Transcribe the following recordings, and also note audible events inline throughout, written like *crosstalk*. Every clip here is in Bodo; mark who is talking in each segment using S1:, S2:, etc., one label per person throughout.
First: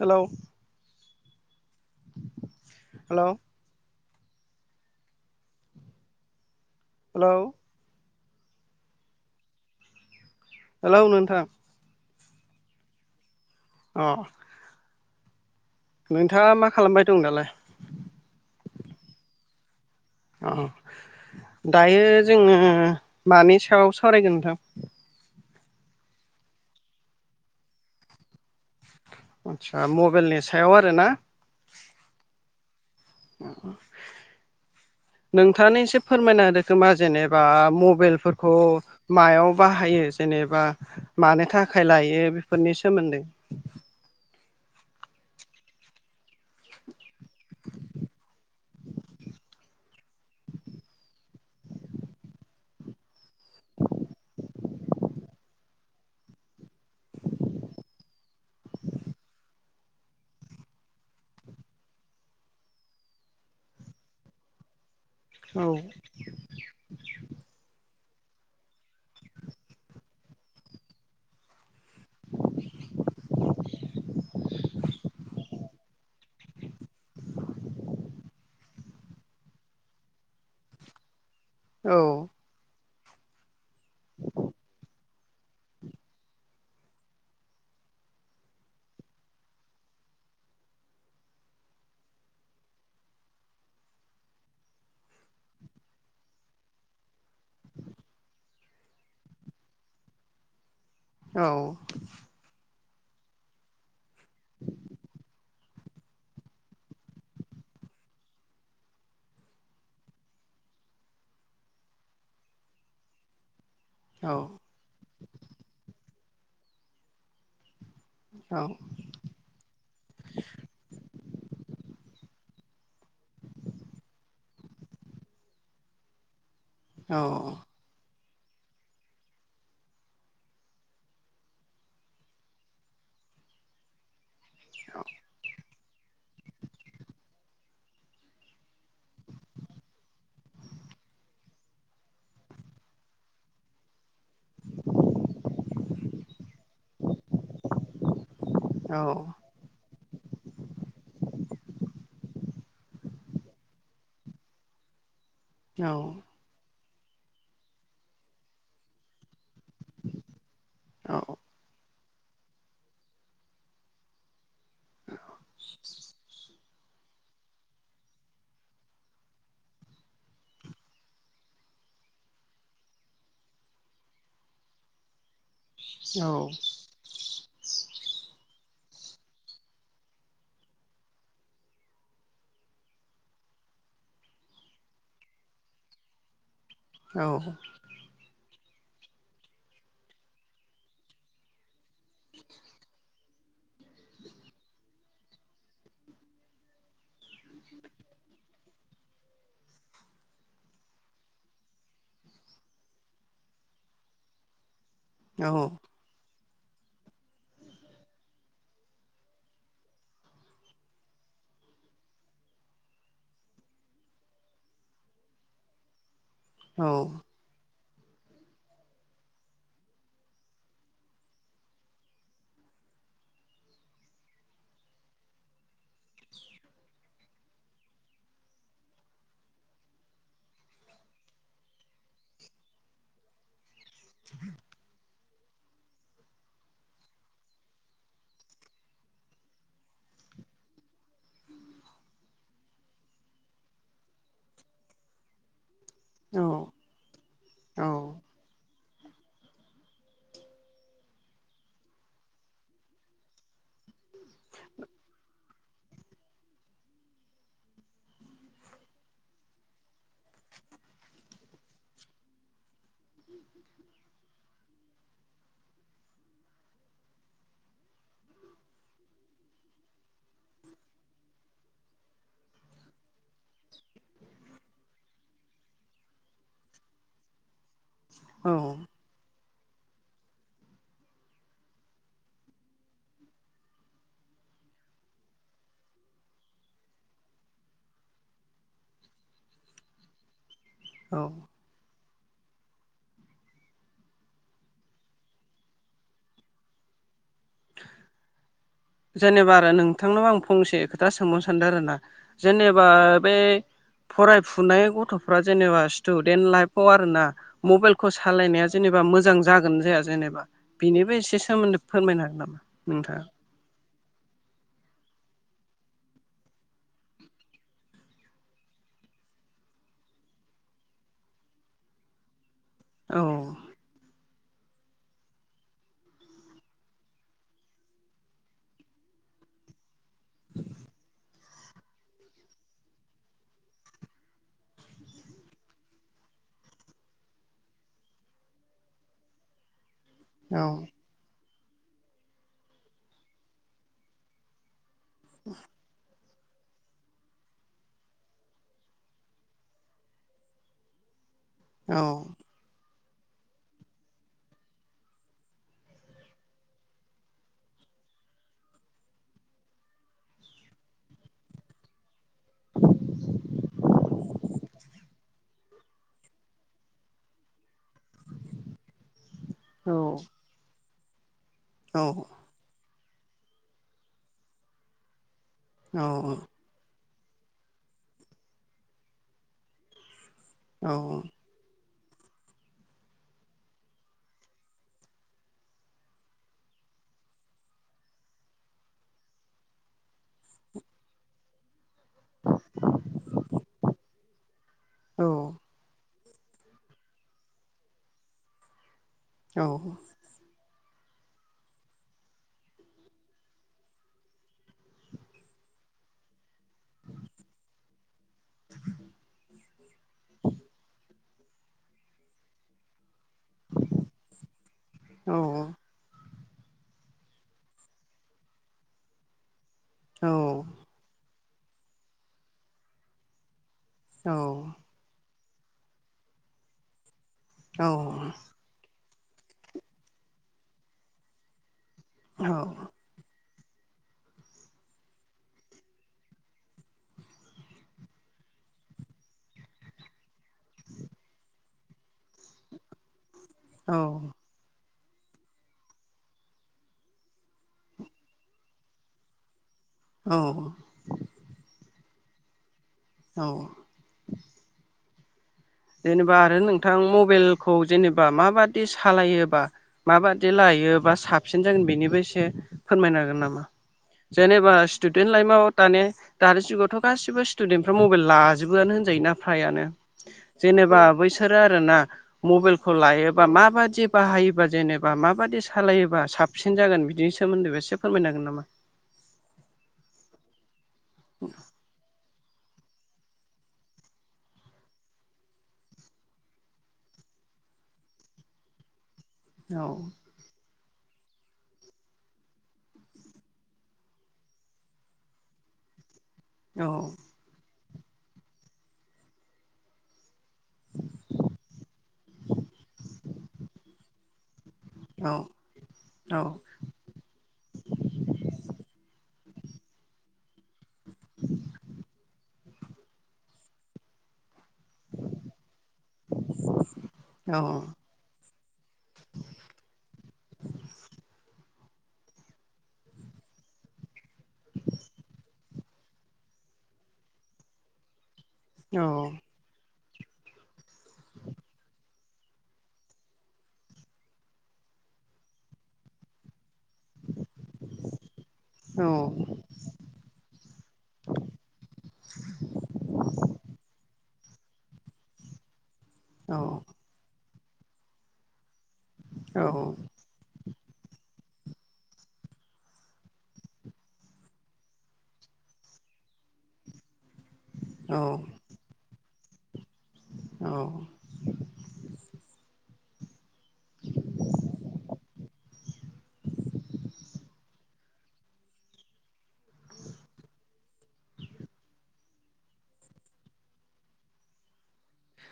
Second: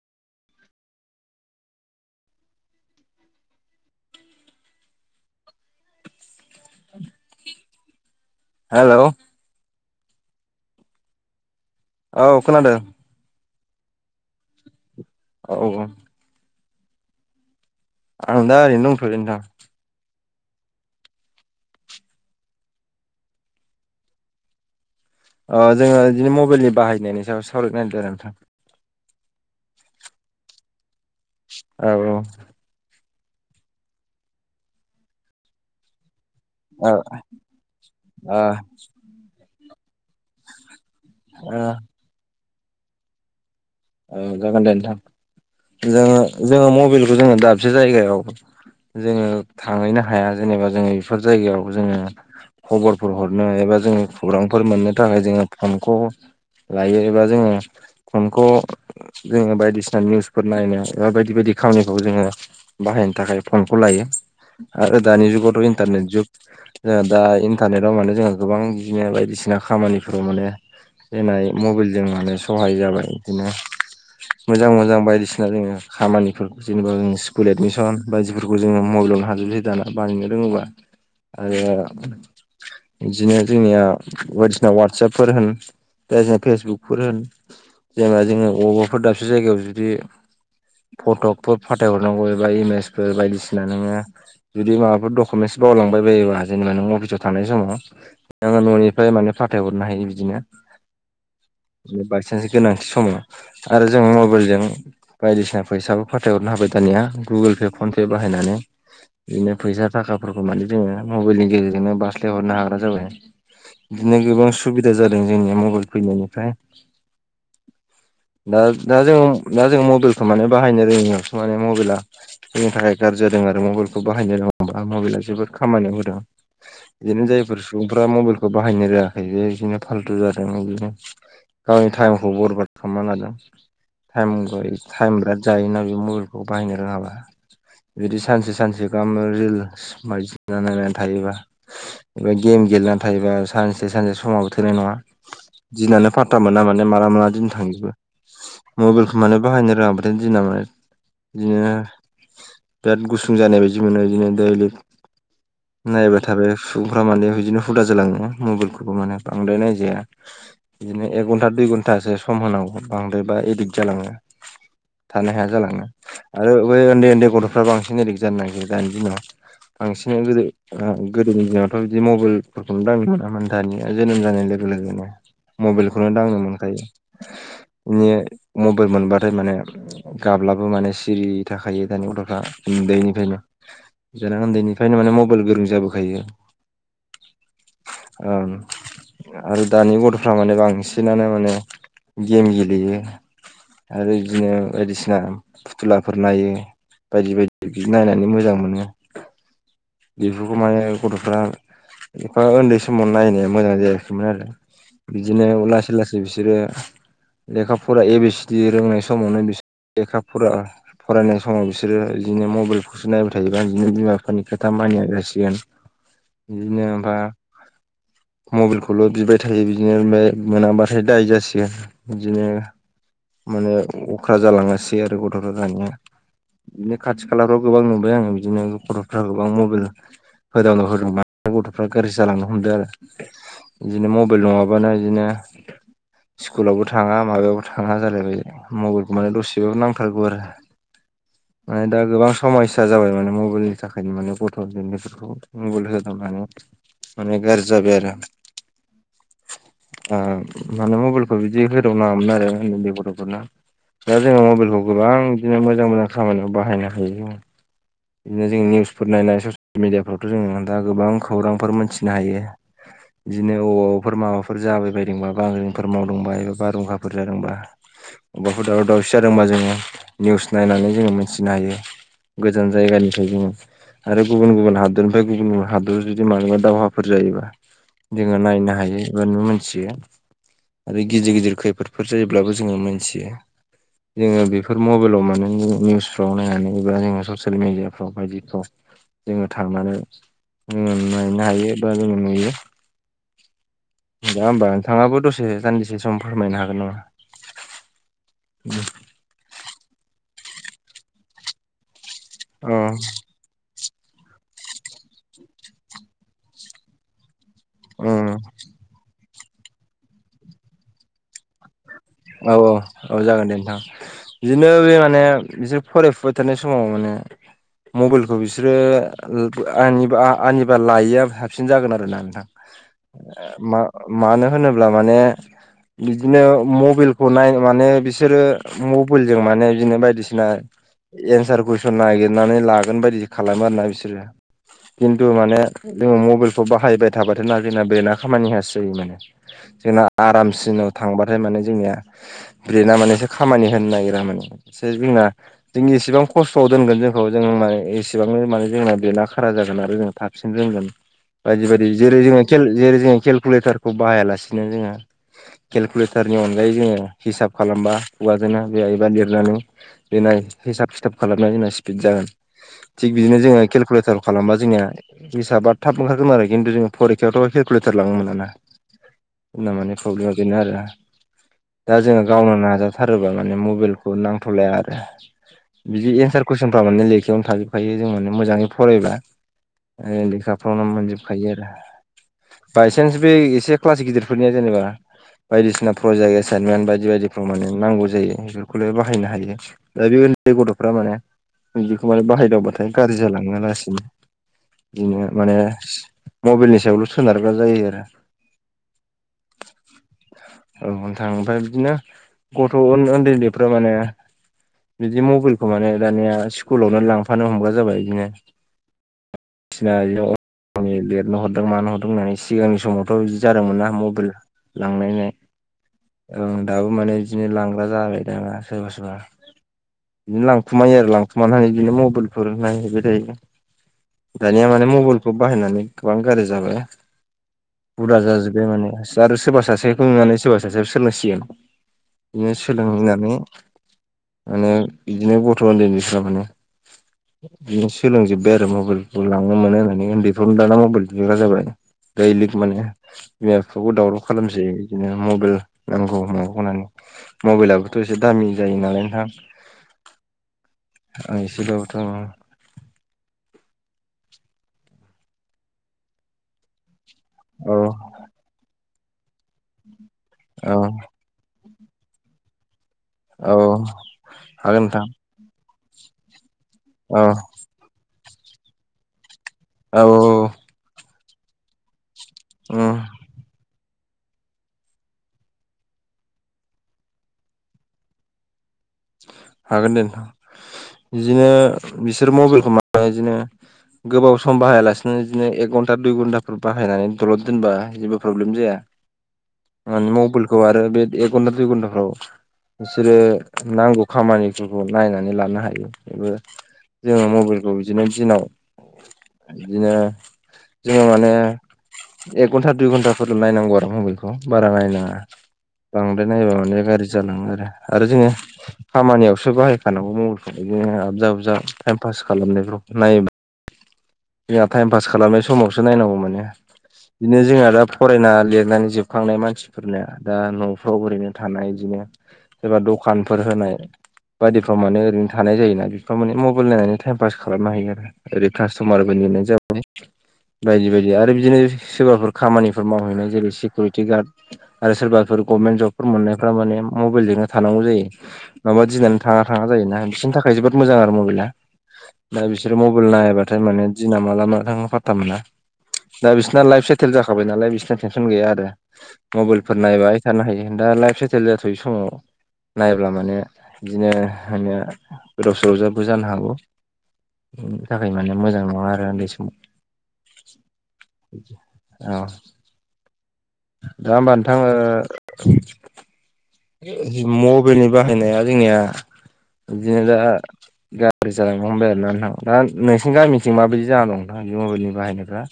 S1: Hello hello hello
S2: hello
S1: hello नोंथां
S2: औ खोनादों
S1: अ
S2: औ
S1: नोंथाङा मा खालामबाय दं नालाय
S2: आं दा ओरैनो दंथयो नोंथां
S1: अ दायो जोंङो मानि सायाव सावरायगोन नोंथां
S2: अ जोंङो बिदिनो मबाइलनि बाहायनायनि सायाव सावराय नागिरदों आरो नोंथां
S1: आदसा मबाइेलनि सायाव आरो ना
S2: औ-औ
S1: नोंथांङानो एसे फोरमायना खोमा
S2: नोंथां
S1: जेनेबा
S2: औ ओ
S1: मबाइलफोरखौ मायाव बाहायो जेनेबा मानो
S2: ओ
S1: थाखाय लायो बेफोरनि सोमोन्दै
S2: औ जागोन दे नोंथां जोंङो जोंङो मबाइलखौ जोंङो दाबसे जायगायाव जोंङो थांहैनो हाया जेनेबा जोंङो बेफोर जायगायाव जोंङो खबरफोर हरनो एबा जोंङो खौरांफोर मोननो थाखाय जोंङो फनखौ लायो एबा जोङो फनखौ जोङो बायदिसिना निउसफोर नायनो एबा बायदि बायदि खामानिखौ जोङो बाहायनो थाखाय फनखौ लायो आरो दानि जुगाव
S1: औ
S2: इन्टारनेट जुग जोंहा दा इन्टारनेटआव माने जोङो गोबां बिदिनो बायदिसिना खामानिफोराव माने फैनाय मबाइलजों माने सहाय जाबाय बिदिनो मोजां मोजां बायदिसिना जोङो खामानिफोर जेनेबा स्कुल एदमिसन बायदि फोरखौ जोङो मबाइलावनो हाजोबसै दाना बानायनो रोङोबा आरो
S1: औ
S2: बिदिनो जोंनिया बायदिसिना वाटसापफोर होन दा जे फेसबुक फोर होन जेनेबा जोङो अबावबाफोर दाबसे जायगायाव जुदि फट'फोर फाथायहरनांगौ एबा इमेजफोर बायदिसिना नोङो जुदि माबाफोर डकुमेन्टस बावलांबाय बायोबा जेनेबा नों अफिसाव थानाय समाव नोङो न'निफ्राय माने फाथायहरनो हायो बिदिनो
S1: औ
S2: बायसान्स गोनांथि समाव आरो जों मबाइलजों बायदिसिना फैसाबो फाथायहरनो हाबाय दानिया गुगोल पे फनपे बाहायनानै बिदिनो फैसा थाखाफोरखौ माने जोङो मबाइलनि गेजेरजोंनो बारस्लायहरनो हाग्रा जाबाय बिदिनो गोबां
S1: औ
S2: सुबिदा जादों जोंनिया मबाइल फैनायनिफ्राय
S1: औ
S2: दा दा जों दा जों मबाइलखौ माने बाहायनो रोङियावसो माने मबाइला जोंनि थाखाय गाज्रि जादों आरो मबाइलखौ बाहायनो रोङोब्ला मबाइला जोबोद खामानियाव होदों
S1: औ
S2: बिदिनो जायफोर सुबुंफ्रा मबाइलखौ बाहायनो रोङाखै बे बिदिनो फाल्थु जादों बिदिनो गावनि टाइमखौ बर्बाद खालामना लादों टाइम ग *unintelligible* टाइम बिराद जाहैनांगौ बे मबाइलखौ बाहायनो रोङाबा बिदि सानसे सानसे गाहाम रिल्स बायदिसिना नायनानै थायोबा एबा गेम गेलेनानै थायोबा सानसे सानसे समाबो थोनाय नङा दिनानो फात्ता मोना माने माला माला दिन था थांजोबो
S1: औ
S2: मबाइलखौ माने बाहायनो रोङा बाथाय दिना माने बिदिनो बिराद गुसुं जानाय बायदि मोनो बिदिनो दैलि
S1: औ
S2: नायबाय थाबाय सुबुंफ्रा माने बिदिनो हुदा जालाङो मबाइलखौबो माने बांद्राय नायजा जाया बिदिनो
S1: औ
S2: एक घन्टा दुइ घन्टासो सम होनांगौ बांद्रायबा एदिक्ट जालाङो थानो हाया जालाङो आरो बै उन्दै उन्दै गथ'फ्रा बांसिन एदिक जानो नागिरो दानि दिनाव बांसिनानो गोदो गोदोनि दिनावथ' बिदि मबाइलफोरखौनो दांनो मोनामोन दानिया जोनोम जानाय लोगो लोगोनो मबाइलखौनो दांनो मोनखायो बिनि मबाइल मोनबाथाय माने गाब्लाबो माने सिरि थाखायो दानि गथ'फ्रा उन्दैनिफ्रायनो जाना उन्दैनिफ्रायनो माने मबाइल गोरों जाबोखायो
S1: औ
S2: आरो दानि गथ'फ्रा माने बांसिनानो माने गेम गेलेयो आरो बिदिनो बायदिसिना फुथुलाफोर नायो बायदि बायदि बि नायनानै मोजां मोनो बेफोरखौ माने गथ'फ्रा एफा उन्दै समाव नायनाया मोजां जायाखैमोन आरो बिदिनो
S1: औ
S2: लासै लासै बिसोरो लेखा फरा ए बि सि डि रोंनाय समावनो बिसोर लेखा फरा फरायनाय समाव बिसोरो बिदिनो मबाइलखौसो नायबाय थायोबा बिदिनो बिमा बिफानि खोथा मानिया जासिगोन
S1: *inaudible*
S2: बिदिनो ओमफ्राय मबाइलखौल' बिबाय थायो बिदिनो ओमफ्राय नेट मोनाब्लाथाय दायो जासिगोन बिदिनो माने अख्रा जालाङासै आरो गथ'फ्रा दानिया बिदिनो खाथि खालाफ्राव गोबां नुबाय आंङो बिदिनो गथ'फ्रा गोबां मबाइल होदावनोवा होदों गथ'फ्रा गाज्रि जालांनो हमदों आरो बिदिनो मबाइल नङाबानो बिदिनो स्कुलावबो थांङा माबायावबो थांङा जालायबाय मबाइलखौ माने दसेबाबो नांथारगौ आरो माने दा गोबां समयसा जाबाय माने मबाइल नि थाखायनो माने गथ'नायफोरखौ मबाइल होदावनानै माने गाज्रि
S1: औ
S2: जाबाय आरो माने मबाइल बिदि होदाव नांङामोन आरो उन्द उन्दै गथ'फोरनो दा जोंङो मबाइलखौ गोबां बिदिनो मोजां मोजां खामानियाव बाहायनो हायो जोंङो बिदिनो जों निउसफोर नायनाय ससियेल मिडियाफ्रावथ' जोंङो दा गोबां खौरांफोर मोनथिनो हायो बिदिनो अबावाबाफोर माबाफोर जाबाय बायदोंबा बांजोंफोर माव दोंबा एबा बार हुंखाफोर जादोंबा अबेबाफोर दावराव दावसि जादोंबा जोङो निउस नायनानै जोंङो मिथिनो हायो गोजान जायगानिफ्राय जोङो आरो गुबुन गुबुन हादरनिफ्राय गुबुन गुबुन हादराव जुदि मानिबा दावहाफोर जायोबा जोंङो
S1: औ
S2: नायनो हायो एबा नु मोनथियो आरो गिदिर गिदिर खैफोदफोर जायोब्लाबो जोङो मोनथियो जोंङो बेफोर मबाइलाव मानो जोो निउसफ्राव नायनानै एबा जोंङो ससियेल मिडियाफ्राव बायदिफ्राव जोंङो थांनानै
S1: औ
S2: नायनो हायो जोंङो नुयो दा होमबा नोंथाङाबो दसे सान्दिसे सम फोरमायनो हागोन नामा
S1: *unintelligible*
S2: उम
S1: जेनेबा आरो नोंथांनाव आं फंसे खोथा सोंबावनो सानदों आरोना
S2: नामा?
S1: जेनेबा बे फरायफुनाय गथ'फ्रा जेनेबा स्टुडेन्ट लाइफआव आरोना मबाइलखौ
S2: अ
S1: सालायनाया जेने मोजां जागोन जाया जेनेबा बिनिबोसे सोमोन्दो
S2: औ-औ-औ जागोन दे नोंथां बिदिनो बे माने बिसोर फरायफुबाय थानाय समाव माने मबाइलखौ बिसोरो आा आंनिबा लायैआ हाबसिन जागोन आरो ना
S1: औ
S2: मानो होनोब्ला माने बिदिनो मबलखौ नाय माने बिसोरो मबाइल जों माने बिदिनो बायदिसिना एन्सार कुइसन नागिरनानै लागोन बायदि खालामो आरोना बिसोरो खिन्थु माने जोङो मबाइलखौ बाहायबाय थाबाथ' नागिरना बे नना खामानियासो जायो माने जोंना
S1: औ
S2: आरामसिनाव थांबाथाय माने जोंनिया ब्रेना माने एसे खामानि होनो नागिरा माने एसे जोंना जोंनि एसेबां खस्थ'आव दोनगोन जोंखौ जों माने एसेबांनो माने जोंना बेना खारा जागोन आरो जों थाबसिन रोंगोन बायदि बायदि
S1: औ
S2: जेरै जोंङो जेरै जोंङो केलकुलेटारखौ बाहायालासिनो जोंङो केलकुलेटार बेनि अनगायै जोंङो हिसाब खगाजों जि हायोबा लिरनानै बेना हिसाब खिथाब खालामनानै जोंना स्पिड जागोन थिग बिदिनो जोंङो केलकुलेटार खालामबा जोनिया हिसाबा थाब ओंखारोन आरो खिन्थु जोंनि फरिखाायावथ' ककुलेटार लाङोमोनाना होनना माने
S1: औ
S2: प्रब्लेमा बेनो आरो दा
S1: औ
S2: जोंङो गावनो नाजाथारोबा माने मबाइलखौ नांथ'लाया आरो
S1: औ
S2: बिदि एन्सारखौ कुइसनफ्रा माने लेखायावनो थागैोबखायो जों माने मोजांङै फरायबा लेखा फ्रावनो
S1: औ औ
S2: मोनजोबखायो आरो बायसान्स बे एसे क्लास गिदिरफोरनिया जेनेबा बायदिसिना प्रजेक्ट एसाइनमेन्ट बायदि बायदिफ्राव माने नांगौ जायो बेफोरखौल बाहायनो हायो दा बे उन्दै गथ'फ्रा माने दिखौ माने बाहायदावबाथाय गाज्रि जालाङो लासैनो
S1: औ
S2: बिदिनो माने मबाइलनि सायावल' सोनारग्रा जायो आरो
S1: औ
S2: औथां ओमफ्राय बिदिनो गथ' उन्दै उन्दैफ्रा माने बिदि मबाइलखौ माने दानिया स्कुलावनो लांफानो हमग्रा जाबाय बिदिनो बायदिसिना लिरना हर दों मानो हदों होननानै सिगांनि समावथ' बिदि जादोंमोन ना मबाइल लांनायनाय
S1: औ
S2: ओं दाबो माने बिदिनो लांग्रा जाबाय दामा सोरबा सोरबा बिदिनो लांखुमायो आरो लांखुमाना बिदिनो मबाइलफोर नायहैबाय थायो दानिया माने मबाइलखौ बाहायनानै गोबां गाज्रि जाबाय बुरजा जाजोब बे माने आरो सोरबा सासेखौ नुनानै सोरबा सासेयाबो सोलोंसिगोन बिदिनो सोलोंनानै माने बिदिनो गथ' उन्दै उन्दैफ्रा माने बिदिनो सोलोंजोबबाय आरो मबाइल लांनो मोनो होननानै उन्दै फ्राबो दाना मबाइल बिलाग्रा जाबाय दैलिक माने बिमा बिफाखौ दावराव खालाम सै बिदिनो मबाइल नांगौ मागौ होननानै मबाइलाबोथ' एसे दामि जायो नालाय नोंथां
S1: औ
S2: आं एसे बाबोथ'
S1: औ जेनेबा आरो नोंथां
S2: औ
S1: मबाइलखौ जेनेबा माबादि सालायोबा माबादि
S2: औ
S1: लायो बा साबसिन जागोन बेनिबो एसे फोरमायनो हागोन
S2: औ
S1: नामा जेनेबा
S2: हागोन नोंथां
S1: स्टुडेन्ट लाइफआव दानि दानि जुगावथ'
S2: औ
S1: गासिबो स्टुदेन्ट फ्रा मबाइल लाजोबोआनो होनजायो ना फ्रायानो
S2: औ औ
S1: जेनेबा बैसोरो आरो ना मबाइलखौ
S2: उम
S1: लायो बा माबादि बाहायोबा जेनेबा माबादि सालायोबा साबसिन जागोन बिदिनि सोमोन्दैबो एसे फोरमायनो हागोन नामा
S2: हागोन दे नोंथां बिदिनो बिसोर मबाइलखौ माबा बिदिनो गोबाव सम बाहायालासिनो बिदिनो एक घन्टा दुइ घन्टाफोर बाहायनानै दलद दोनबा जेबो प्रब्लेम जाया
S1: औ
S2: ओ मबाइलखौ आरो बे एक घन्टा दुइ घन्टाफ्राव बिसोरो नांगौ खामानिफोरखौ नायनानै लानो हायो बेबो जोङो मबाइल बिदिनो दिनाव बिदिनो जोङो माने एक घन्टा दुइ घन्टाफोर नायनांगौ आरो मबेलखौ बारा नायनाङा
S1: औ
S2: बांद्राय
S1: औ
S2: नायबा माने गाज्रि जालाङो आरो आरो जोङो खामानियावसो बाहायखानांगौ मबाइलफ्राव बिदिनो आबजा आबजा टाइम पास खालामनायाव नायोब्ला जोंहा टाइम पास खालामनाय समावसो नायनांगौ माने बिदिनो
S1: औ
S2: जोंहा दा फरायना लिरनानै जोबखांनाय मानसिफोरनो दा न'फ्राव ओरैनो थानाय इदिनो एबा दखानफोर होनाय बायदिफ्राव माने ओरैनो थानाय जायोना बेफोराव माने मबाइल नायनानै टाइम पास खालामनो हायो आरो ओरै
S1: औ
S2: सतमारबो नेनाय जाबाय बायदि बायदि आरो बिदिनो सोरबाफोर खामानिफोर मावहैनाय जेरै सिकिउरिटि गार्ड आरो सोरबाफोर गभमेन्ट जबफोर मोननायफोरा माने मबाइलजोंनो थानांगौ जायो माबा दिनानै थाङा थाङा जायोना बिसोरनि थाखाय जोबोद मोजां आरो मबाइला दा बिसोरो मबाइल नायाबा ओमफ्राय माने दिना माला मा थाङो फाथ्था मोना दा बिसोरना लाइफ सेटेल जाखाबाय नालाय बिसोरना टेनसन गैया आरो मबाइलफोर नायबाय थानो हायो दा लाइफ सेटाइल जाथ'यै समाव नायब्ला माने बिदिनो माने गोदाव सोरावबो जानो हागौ बिनि थाखाय
S1: औ
S2: माने मोजां नङा आरो उन्दै समाव
S1: औ
S2: औ दा होमबा नोंथां ओ मबाइलनि बाहायनाया जोंनिया बिदिनो दा गारजि जालांनो हमबाय आरो ना नोंथां दा नोंसिनि गामिथिं माबायदि जानानै दं नोंथां बे मबाइलनि बाहायनायफ्रा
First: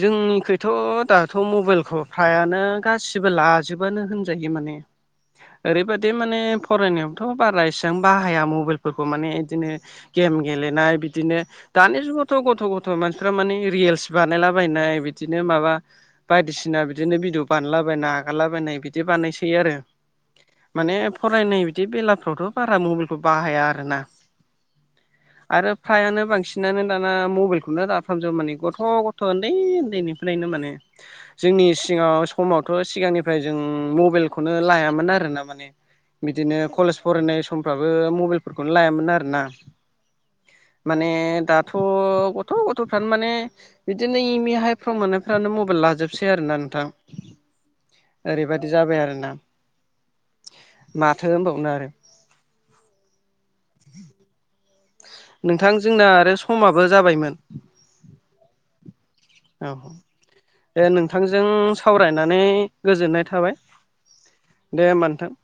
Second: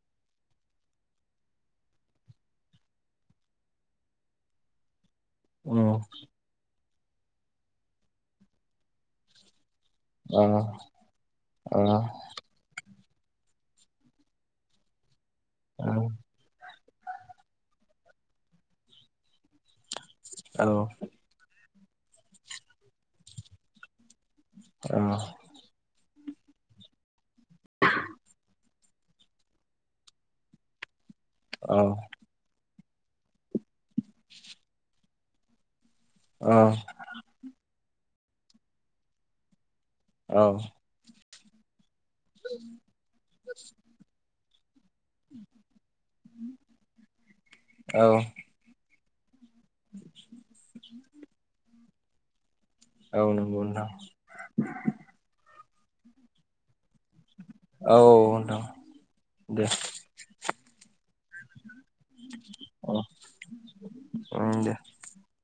S1: जोंनिखैथ' दाथ' मबाइलखौ फ्रायानो गासिबो लाजोबानो होनजायो माने *inaudible*
S2: औ
S1: ओरैबादि माने फरायनायावथ' बारा इसेबां बाहाया मबाइलफोरखौ माने बिदिनो गेम
S2: औ
S1: गेलेनाय बिदिनो
S2: औ
S1: दानि जुगावथ' गथ' गथ' मानसिफ्रा माने रियेल स बानायलाबायनाय बिदिनो माबा बायदिसिना बिदिनो बिभिअ बानलाबायना आगारलाबायनाय बिदि बानायसैयो आरो
S2: औ
S1: माने फरायनाय बिदि बेलाफ्रावथ' बारा मबेलखौ बाहाया आरोना
S2: अ
S1: आरो फ्रायानो बांसिनानो दाना मबेइलखौनो लाफ्राम जोबो माने गथ' गथ' गथ' उन्दै उन्दैनिफ्रायनो माने जोंनि सिगाङाव समावथ' सिगांनिफ्राय जों मबेइलखौनो लायामोन आरोना माने
S2: औ
S1: बिदिनो कलेज फरायनाय समफ्राबो मबेइलफोरखौनो लायामोन आरोना
S2: औ
S1: माने दाथ' गथ' गथ'फ्रानो माने बिदिनो इमि हाइ फ्राव मोननायफ्रानो मबाइल लाजोबसै आरोना नोंथां
S2: औ
S1: बेबादि जाबाय आरोना माथो होनबावनो आरो
S2: औ नंगौ नोंथां
S1: नोंथां जोंना आरो समाबो जाबायमोन
S2: औ नोंथां दे
S1: औ दे नोंथांजों सावरायनानै
S2: उम
S1: गोजोननाय थाबाय दे होमबा नोंथां